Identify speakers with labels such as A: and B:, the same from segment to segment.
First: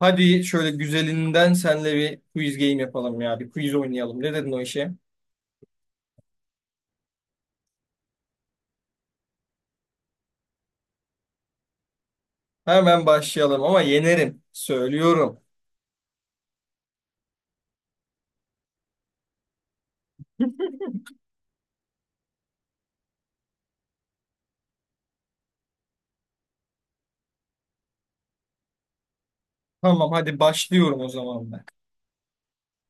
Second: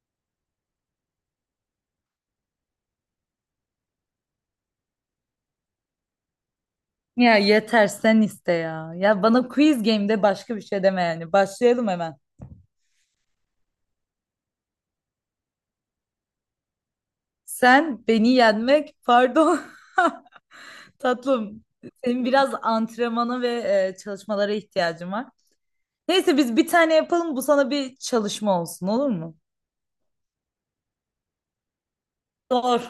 A: Hadi şöyle güzelinden senle bir quiz game yapalım ya. Bir quiz oynayalım. Ne dedin o işe?
B: Ya yeter sen iste ya. Ya bana quiz game'de başka bir şey deme yani. Başlayalım hemen.
A: Hemen başlayalım ama yenerim. Söylüyorum.
B: Sen beni yenmek, pardon tatlım. Senin biraz antrenmana ve çalışmalara ihtiyacın var. Neyse biz bir tane yapalım. Bu sana bir çalışma olsun olur mu?
A: Tamam hadi başlıyorum o zaman ben.
B: Doğru.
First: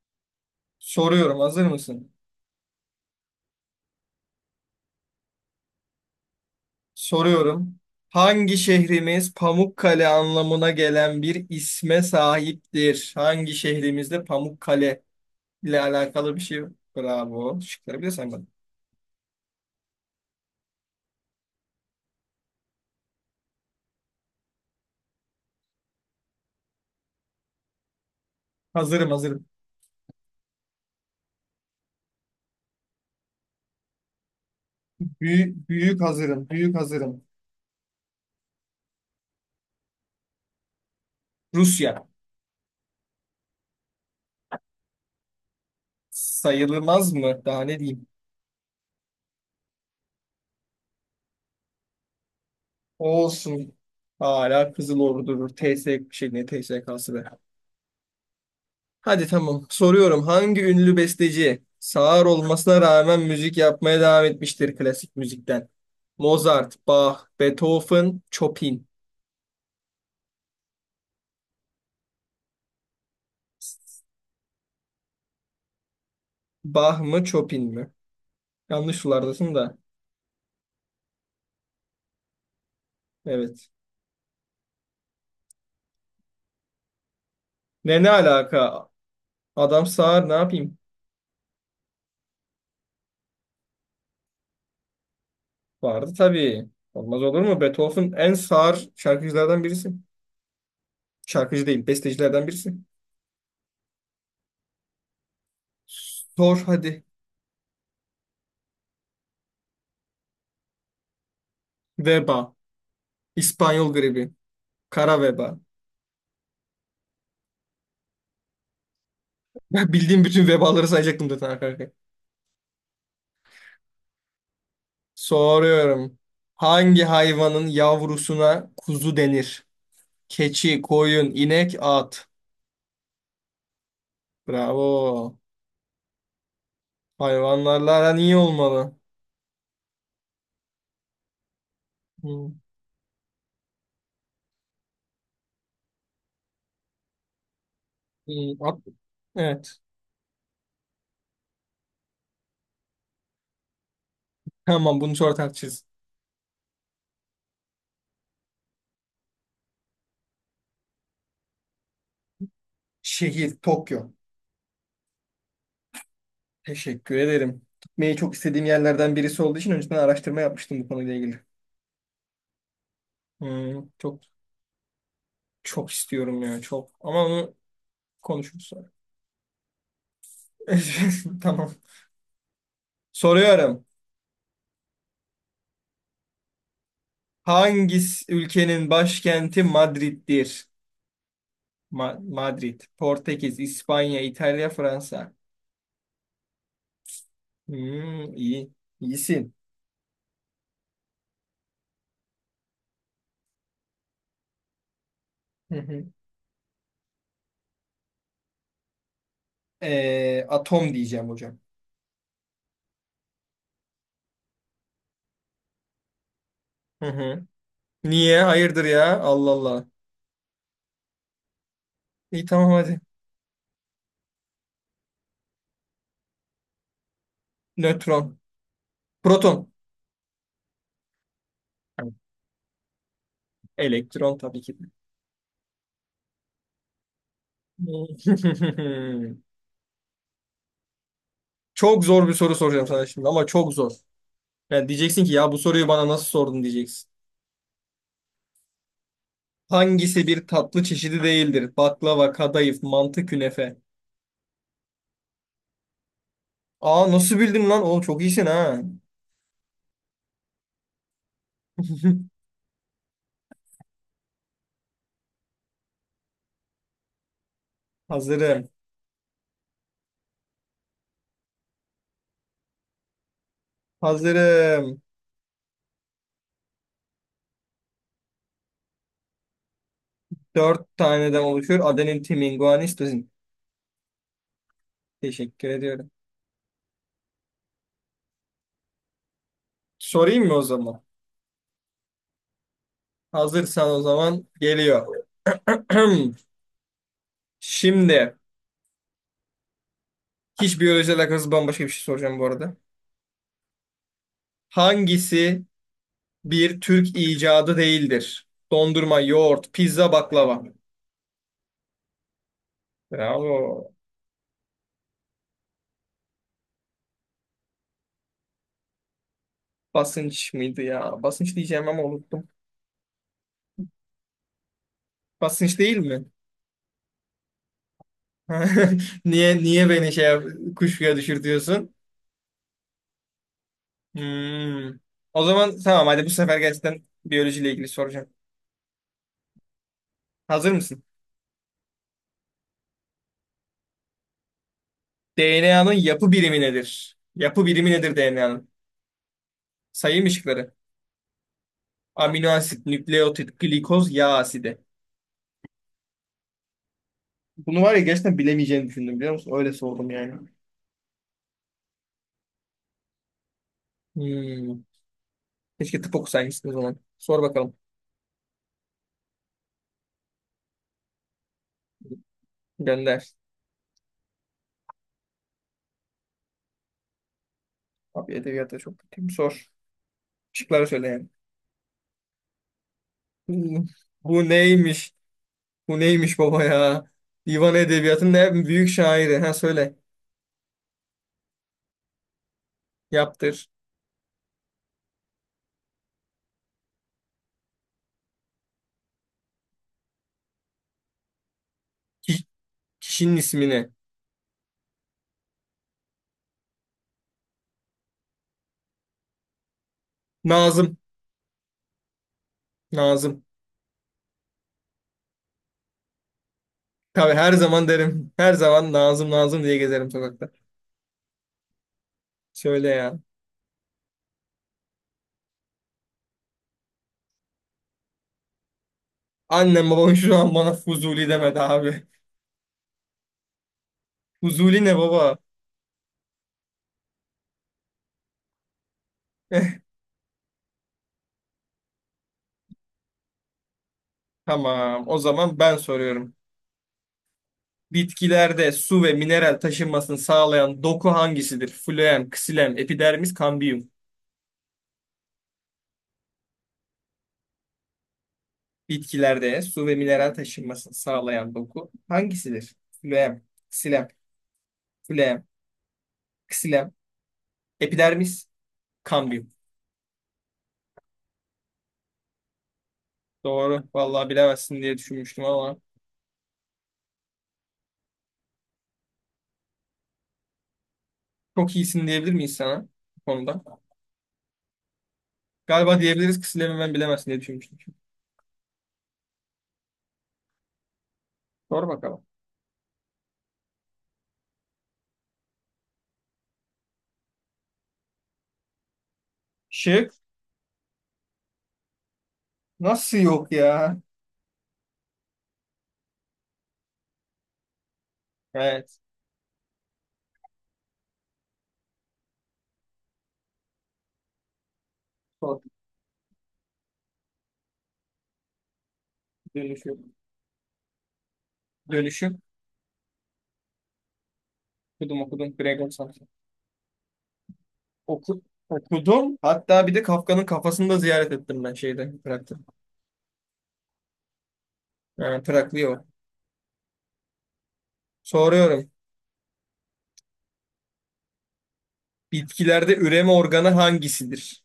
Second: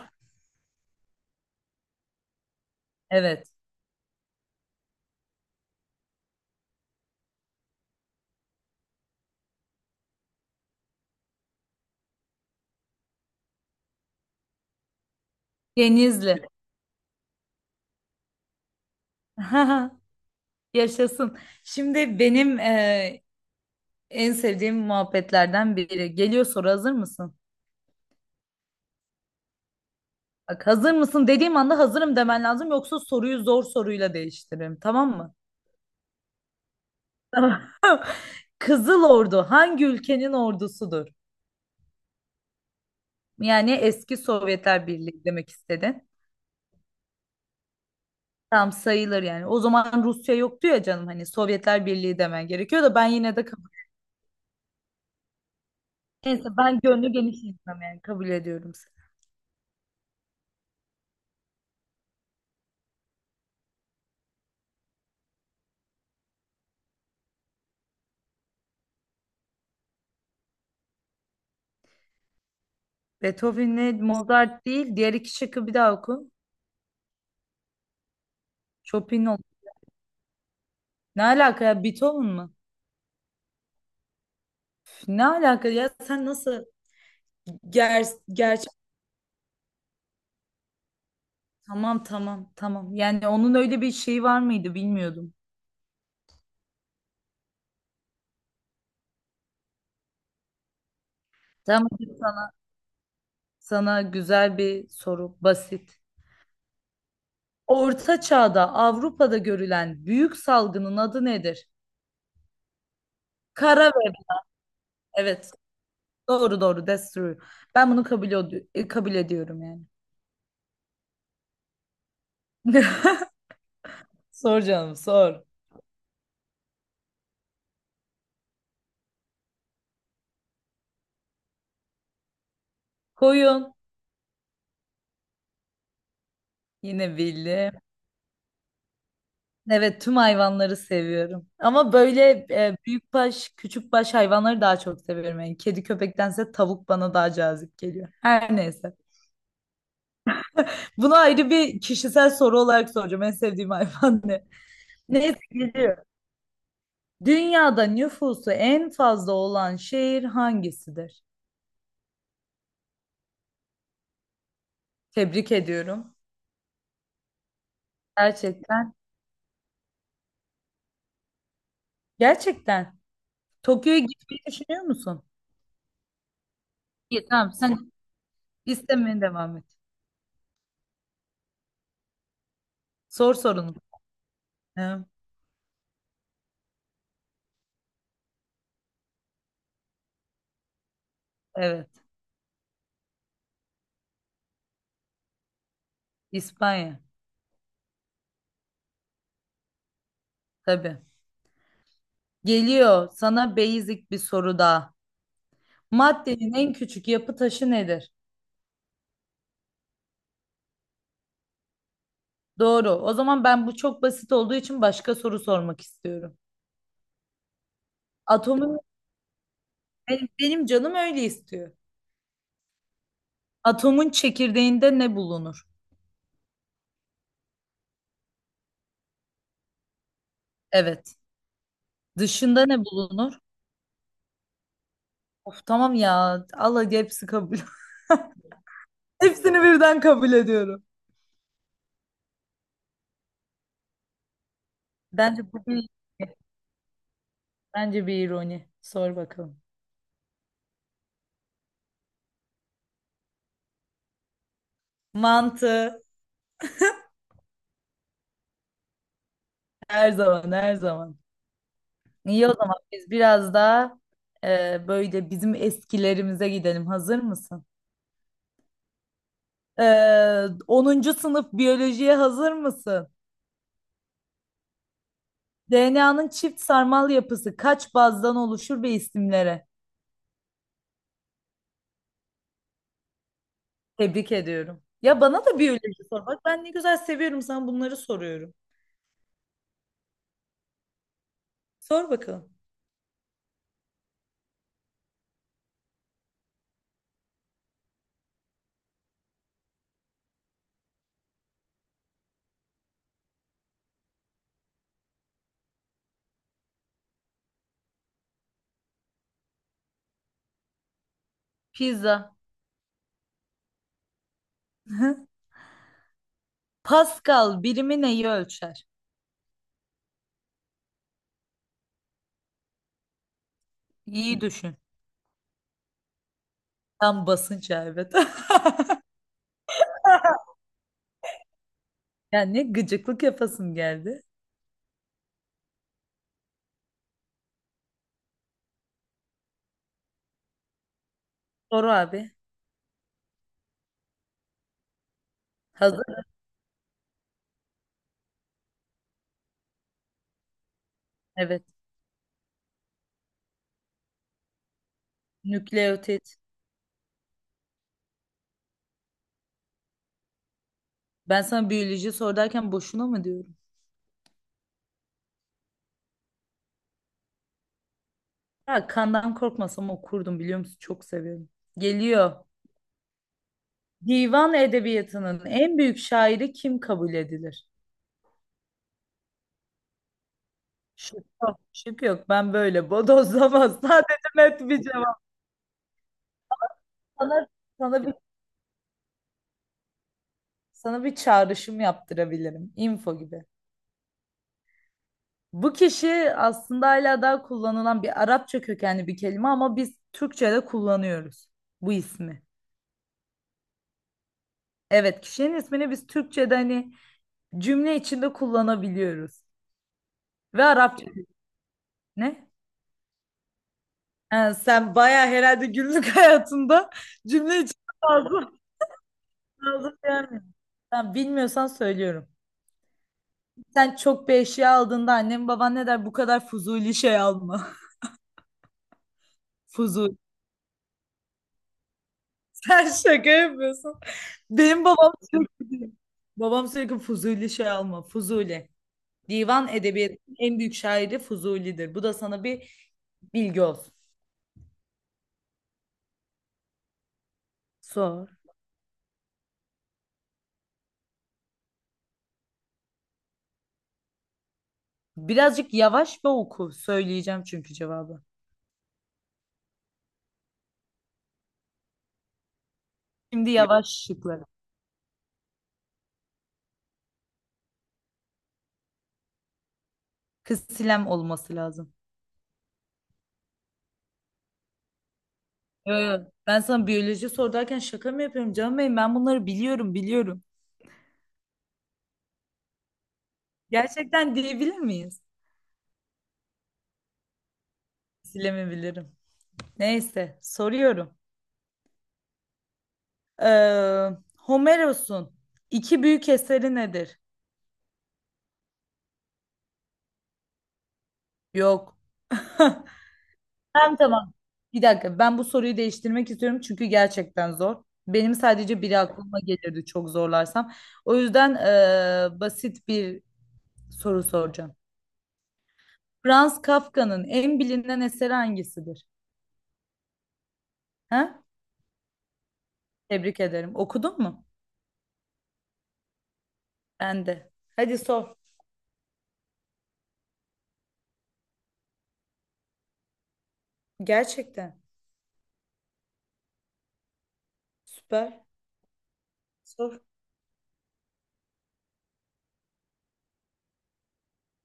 A: Soruyorum. Hazır mısın?
B: Evet.
A: Soruyorum. Hangi şehrimiz Pamukkale anlamına gelen bir isme sahiptir? Hangi şehrimizde Pamukkale ile alakalı
B: Denizli.
A: bir şey? Bravo. Şıkları bile saymadım.
B: Yaşasın. Şimdi benim en sevdiğim muhabbetlerden biri. Geliyor soru, hazır mısın?
A: Hazırım.
B: Bak hazır mısın dediğim anda hazırım demen lazım, yoksa soruyu zor soruyla değiştiririm, tamam mı?
A: Büyük, büyük hazırım. Büyük hazırım.
B: Tamam. Kızıl Ordu hangi ülkenin ordusudur?
A: Rusya.
B: Yani eski Sovyetler Birliği demek istedin.
A: Sayılmaz mı? Daha ne diyeyim?
B: Tam sayılır yani. O zaman Rusya yoktu ya canım, hani Sovyetler Birliği demen gerekiyor, da ben yine de kabul.
A: Olsun. Hala Kızıl Ordu durur. TS ne
B: Neyse, ben gönlü
A: TSK'sı be.
B: geniş insanım, yani kabul ediyorum seni.
A: Hadi tamam. Soruyorum. Hangi ünlü besteci sağır olmasına rağmen müzik yapmaya devam etmiştir klasik müzikten? Mozart, Bach, Beethoven, Chopin.
B: Beethoven'le Mozart değil, diğer iki şıkkı bir daha oku.
A: Bach mı, Chopin mi? Yanlış
B: Chopin ol.
A: sulardasın da.
B: Ne alaka ya, Beethoven mı?
A: Evet.
B: Ne alaka ya, sen nasıl
A: Ne
B: ger
A: alaka? Adam sağır ne yapayım?
B: Tamam, tamam, tamam. Yani onun öyle bir şeyi var mıydı bilmiyordum.
A: Vardı tabii. Olmaz olur mu? Beethoven en sağır şarkıcılardan birisi. Şarkıcı değil,
B: Tamam, hadi
A: bestecilerden
B: sana,
A: birisi.
B: sana güzel bir soru, basit.
A: Sor hadi.
B: Orta Çağ'da Avrupa'da görülen büyük salgının adı nedir?
A: Veba.
B: Kara
A: İspanyol gribi.
B: veba.
A: Kara
B: Evet.
A: veba.
B: Doğru doğru. That's true. Ben bunu kabul ediyorum yani.
A: Ben bildiğim bütün vebaları sayacaktım zaten arka arkaya.
B: Sor canım, sor.
A: Soruyorum. Hangi hayvanın yavrusuna kuzu denir? Keçi, koyun, inek, at.
B: Koyun.
A: Bravo.
B: Yine bildim.
A: Hayvanlarla aran iyi olmalı.
B: Evet, tüm hayvanları seviyorum. Ama böyle
A: Hmm,
B: büyük baş, küçük baş hayvanları daha çok seviyorum. Yani kedi köpektense tavuk bana daha cazip geliyor.
A: hmm,
B: Her
A: at.
B: neyse.
A: Evet.
B: Bunu ayrı bir kişisel soru olarak soracağım. En sevdiğim hayvan ne?
A: Tamam bunu sonra
B: Neyse,
A: tartışırız.
B: geliyor. Dünyada nüfusu en fazla olan şehir hangisidir?
A: Şehir Tokyo.
B: Tebrik ediyorum.
A: Teşekkür ederim. Gitmeyi çok istediğim
B: Gerçekten.
A: yerlerden birisi olduğu için önceden araştırma yapmıştım bu konuyla ilgili.
B: Gerçekten.
A: Hmm,
B: Tokyo'ya
A: çok
B: gitmeyi düşünüyor musun?
A: çok istiyorum ya çok. Ama
B: İyi, tamam,
A: onu
B: sen
A: konuşuruz sonra.
B: istemeye devam et.
A: Tamam.
B: Sor sorunu.
A: Soruyorum.
B: Hı,
A: Hangisi ülkenin başkenti Madrid'dir?
B: Evet.
A: Madrid, Portekiz, İspanya, İtalya, Fransa.
B: İspanya.
A: Hmm, iyi. İyisin.
B: Tabii. Geliyor sana basic bir soru daha.
A: Hı hı.
B: Maddenin en küçük yapı taşı nedir?
A: Atom diyeceğim hocam.
B: Doğru. O zaman ben bu çok basit olduğu için başka soru sormak istiyorum.
A: Hı hı. Niye?
B: Atomun
A: Hayırdır ya? Allah Allah.
B: benim canım öyle istiyor.
A: İyi tamam hadi.
B: Atomun çekirdeğinde ne bulunur?
A: Nötron. Proton.
B: Evet.
A: Evet.
B: Dışında ne bulunur?
A: Elektron tabii ki. De.
B: Of tamam ya. Allah, hepsi kabul. Hepsini birden kabul ediyorum.
A: Çok zor bir soru soracağım sana şimdi ama çok zor. Yani diyeceksin ki ya
B: Bence
A: bu
B: bu
A: soruyu
B: bir,
A: bana nasıl sordun diyeceksin.
B: bence bir ironi. Sor bakalım.
A: Hangisi bir tatlı çeşidi değildir? Baklava, kadayıf, mantı, künefe.
B: Mantı
A: Aa nasıl bildin lan? Oğlum çok iyisin ha.
B: her zaman, her zaman. İyi, o zaman biz biraz daha böyle bizim eskilerimize gidelim. Hazır mısın?
A: Hazırım.
B: 10. sınıf biyolojiye hazır mısın?
A: Hazırım.
B: DNA'nın çift sarmal yapısı kaç bazdan oluşur ve isimlere?
A: Dört taneden oluşuyor. Adenin, timin, guanin, sitozin.
B: Tebrik ediyorum. Ya bana da
A: Teşekkür
B: biyoloji
A: ediyorum.
B: sor. Bak, ben ne güzel seviyorum, sana bunları soruyorum.
A: Sorayım mı o zaman?
B: Sor bakalım.
A: Hazırsan o zaman geliyor. Şimdi hiç biyolojiyle alakası bambaşka bir şey soracağım bu arada. Hangisi bir Türk icadı değildir? Dondurma, yoğurt, pizza, baklava.
B: Pizza.
A: Bravo.
B: Pascal birimi neyi ölçer?
A: Basınç mıydı ya? Basınç diyeceğim ama unuttum.
B: İyi düşün.
A: Basınç değil mi?
B: Tam basınç, evet.
A: Niye beni kuşkuya düşürtüyorsun?
B: Ya, ne gıcıklık yapasım geldi.
A: Hmm. O zaman tamam hadi bu sefer gerçekten biyolojiyle ilgili soracağım. Hazır mısın?
B: Soru abi.
A: DNA'nın
B: Hazır.
A: yapı birimi nedir? Yapı birimi nedir DNA'nın? Sayım ışıkları.
B: Evet.
A: Amino asit, nükleotit, glikoz, yağ asidi.
B: Nükleotit.
A: Bunu var ya gerçekten bilemeyeceğini düşündüm biliyor musun? Öyle sordum yani.
B: Ben sana biyoloji sor derken boşuna mı diyorum?
A: Hmm. Keşke tıp okusaymışsın o zaman. Sor bakalım.
B: Ya kandan korkmasam okurdum, biliyor musun? Çok seviyorum. Geliyor.
A: Gönder.
B: Divan edebiyatının en büyük şairi kim kabul edilir?
A: Abi edebiyata çok kötüyüm. Sor. Şıkları söyle yani.
B: Şık yok. Şık yok. Ben böyle bodozlamaz.
A: Bu
B: Sadece
A: Bu
B: net bir
A: neymiş?
B: cevap.
A: Bu neymiş baba ya?
B: Sana,
A: Divan
B: sana bir,
A: Edebiyatı'nın en büyük şairi. Ha söyle.
B: sana bir çağrışım yaptırabilirim. Info gibi.
A: Yaptır.
B: Bu kişi aslında hala daha kullanılan bir Arapça kökenli bir kelime ama biz Türkçe'de kullanıyoruz bu ismi.
A: Ki- Kişinin ismini.
B: Evet, kişinin ismini biz Türkçe'de hani cümle içinde kullanabiliyoruz. Ve
A: Nazım.
B: Arapça ne?
A: Nazım.
B: Ha, sen bayağı herhalde günlük hayatında
A: Tabii her
B: cümle içinde
A: zaman derim.
B: fazla
A: Her zaman Nazım Nazım diye
B: fazla
A: gezerim sokakta.
B: beğenmiyorsun. Tamam, bilmiyorsan söylüyorum.
A: Söyle ya.
B: Sen çok bir eşya aldığında annen baban ne der? Bu kadar fuzuli şey alma.
A: Annem babam
B: Fuzuli.
A: şu an bana Fuzuli demedi abi.
B: Sen şaka yapıyorsun.
A: Fuzuli
B: Benim
A: ne
B: babam
A: baba?
B: sürekli, babam sürekli fuzuli şey alma. Fuzuli. Divan edebiyatının en büyük şairi Fuzuli'dir. Bu da sana bir bilgi olsun.
A: Tamam. O zaman ben soruyorum.
B: Sor.
A: Bitkilerde su ve mineral taşınmasını sağlayan doku hangisidir? Floem, ksilem, epidermis, kambiyum.
B: Birazcık yavaş ve oku. Söyleyeceğim çünkü cevabı.
A: Bitkilerde su ve mineral taşınmasını sağlayan doku hangisidir? Phloem,
B: Şimdi yavaş
A: xilem,
B: şıkları.
A: phloem, ksilem, epidermis, kambium.
B: Kız silem olması lazım.
A: Doğru. Vallahi bilemezsin diye düşünmüştüm ama
B: Yo, yo. Ben sana biyoloji sorarken şaka mı yapıyorum canım benim? Ben bunları biliyorum, biliyorum.
A: çok iyisin diyebilir miyiz sana bu konuda?
B: Gerçekten diyebilir miyiz?
A: Galiba diyebiliriz ksilemi ben bilemezsin diye düşünmüştüm.
B: Silemi bilirim. Neyse, soruyorum.
A: Sor bakalım.
B: Ee, Homeros'un iki büyük eseri nedir?
A: Şık.
B: Yok.
A: Nasıl yok
B: Tamam,
A: ya?
B: tamam. Bir dakika, ben bu soruyu değiştirmek istiyorum çünkü gerçekten zor. Benim sadece biri
A: Evet.
B: aklıma gelirdi çok zorlarsam. O yüzden basit bir soru soracağım.
A: Sor.
B: Franz Kafka'nın en bilinen eseri hangisidir?
A: Dönüşüm.
B: Ha?
A: Dönüşüm.
B: Tebrik ederim. Okudun mu?
A: Okudum okudum. Gregor Samsa.
B: Ben de. Hadi sor.
A: Oku, Okudum. Hatta bir de Kafka'nın kafasını da ziyaret ettim ben şeyde. Prag'da.
B: Gerçekten.
A: Yani Traklıyor.
B: Süper.
A: Soruyorum.
B: Sor.
A: Bitkilerde üreme organı hangisidir?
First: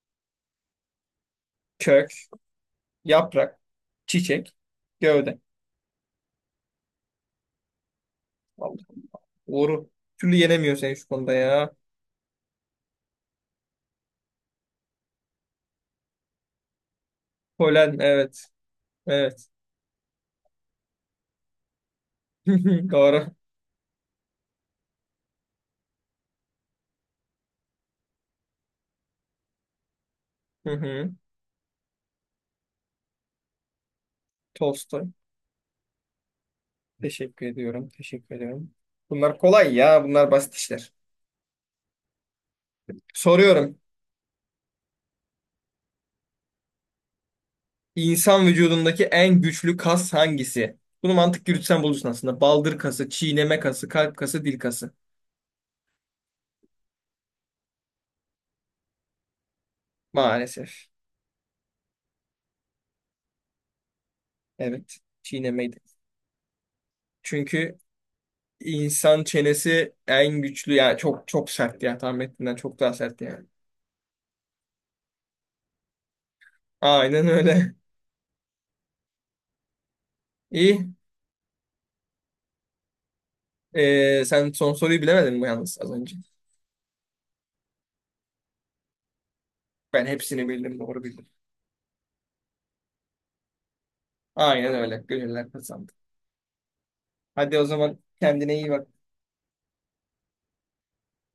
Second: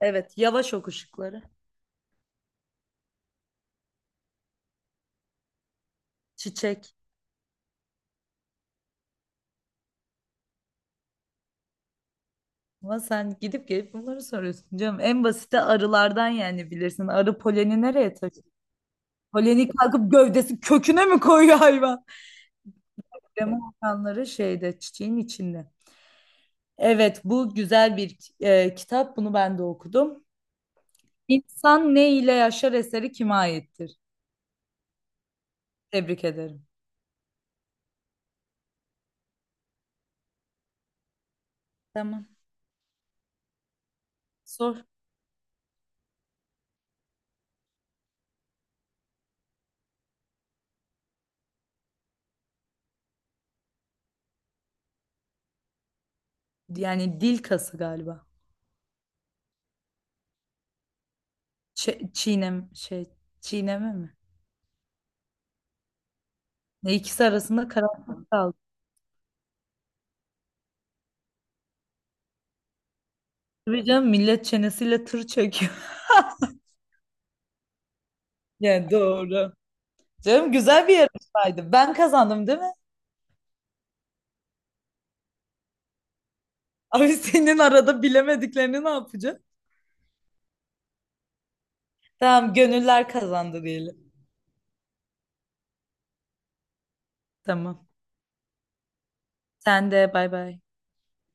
B: Evet. Yavaş oku ışıkları.
A: Kök, yaprak, çiçek, gövde.
B: Çiçek.
A: Vallahi doğru. Bir Türlü yenemiyor seni şu konuda ya.
B: Ama sen gidip gelip bunları soruyorsun canım. En basiti arılardan, yani bilirsin. Arı poleni
A: Polen
B: nereye
A: evet.
B: taşıyor?
A: Evet.
B: Poleni kalkıp gövdesi köküne mi koyuyor hayvan?
A: Doğru.
B: Krema atanları şeyde, çiçeğin içinde. Evet, bu güzel bir kitap. Bunu ben de okudum.
A: Hı hı.
B: İnsan ne ile yaşar eseri kime aittir?
A: Tolstoy.
B: Tebrik ederim.
A: Teşekkür ediyorum. Teşekkür ediyorum. Bunlar kolay ya. Bunlar basit işler.
B: Tamam.
A: Soruyorum.
B: Sor.
A: İnsan vücudundaki en güçlü kas hangisi? Bunu mantık yürütsen bulursun aslında. Baldır kası, çiğneme kası, kalp kası, dil kası.
B: Yani dil kası galiba.
A: Maalesef.
B: Ç- çiğnem şey çiğneme mi?
A: Evet. Çiğnemeydi.
B: Ne, ikisi arasında
A: Çünkü
B: karanlık kaldı.
A: İnsan çenesi en güçlü yani çok çok sert ya tahmin ettiğinden çok daha sert yani.
B: Tabii canım, millet çenesiyle tır çekiyor.
A: Aynen öyle.
B: Yani doğru. Canım, güzel
A: İyi.
B: bir yarışmaydı. Ben kazandım değil mi?
A: Sen son soruyu bilemedin mi yalnız az önce?
B: Abi, senin arada bilemediklerini ne yapacağım?
A: Ben hepsini bildim doğru bildim.
B: Tamam, gönüller kazandı diyelim.
A: Aynen öyle. Gönüller kazandı. Hadi o
B: Tamam.
A: zaman kendine iyi bak.
B: Sen de, bay bay.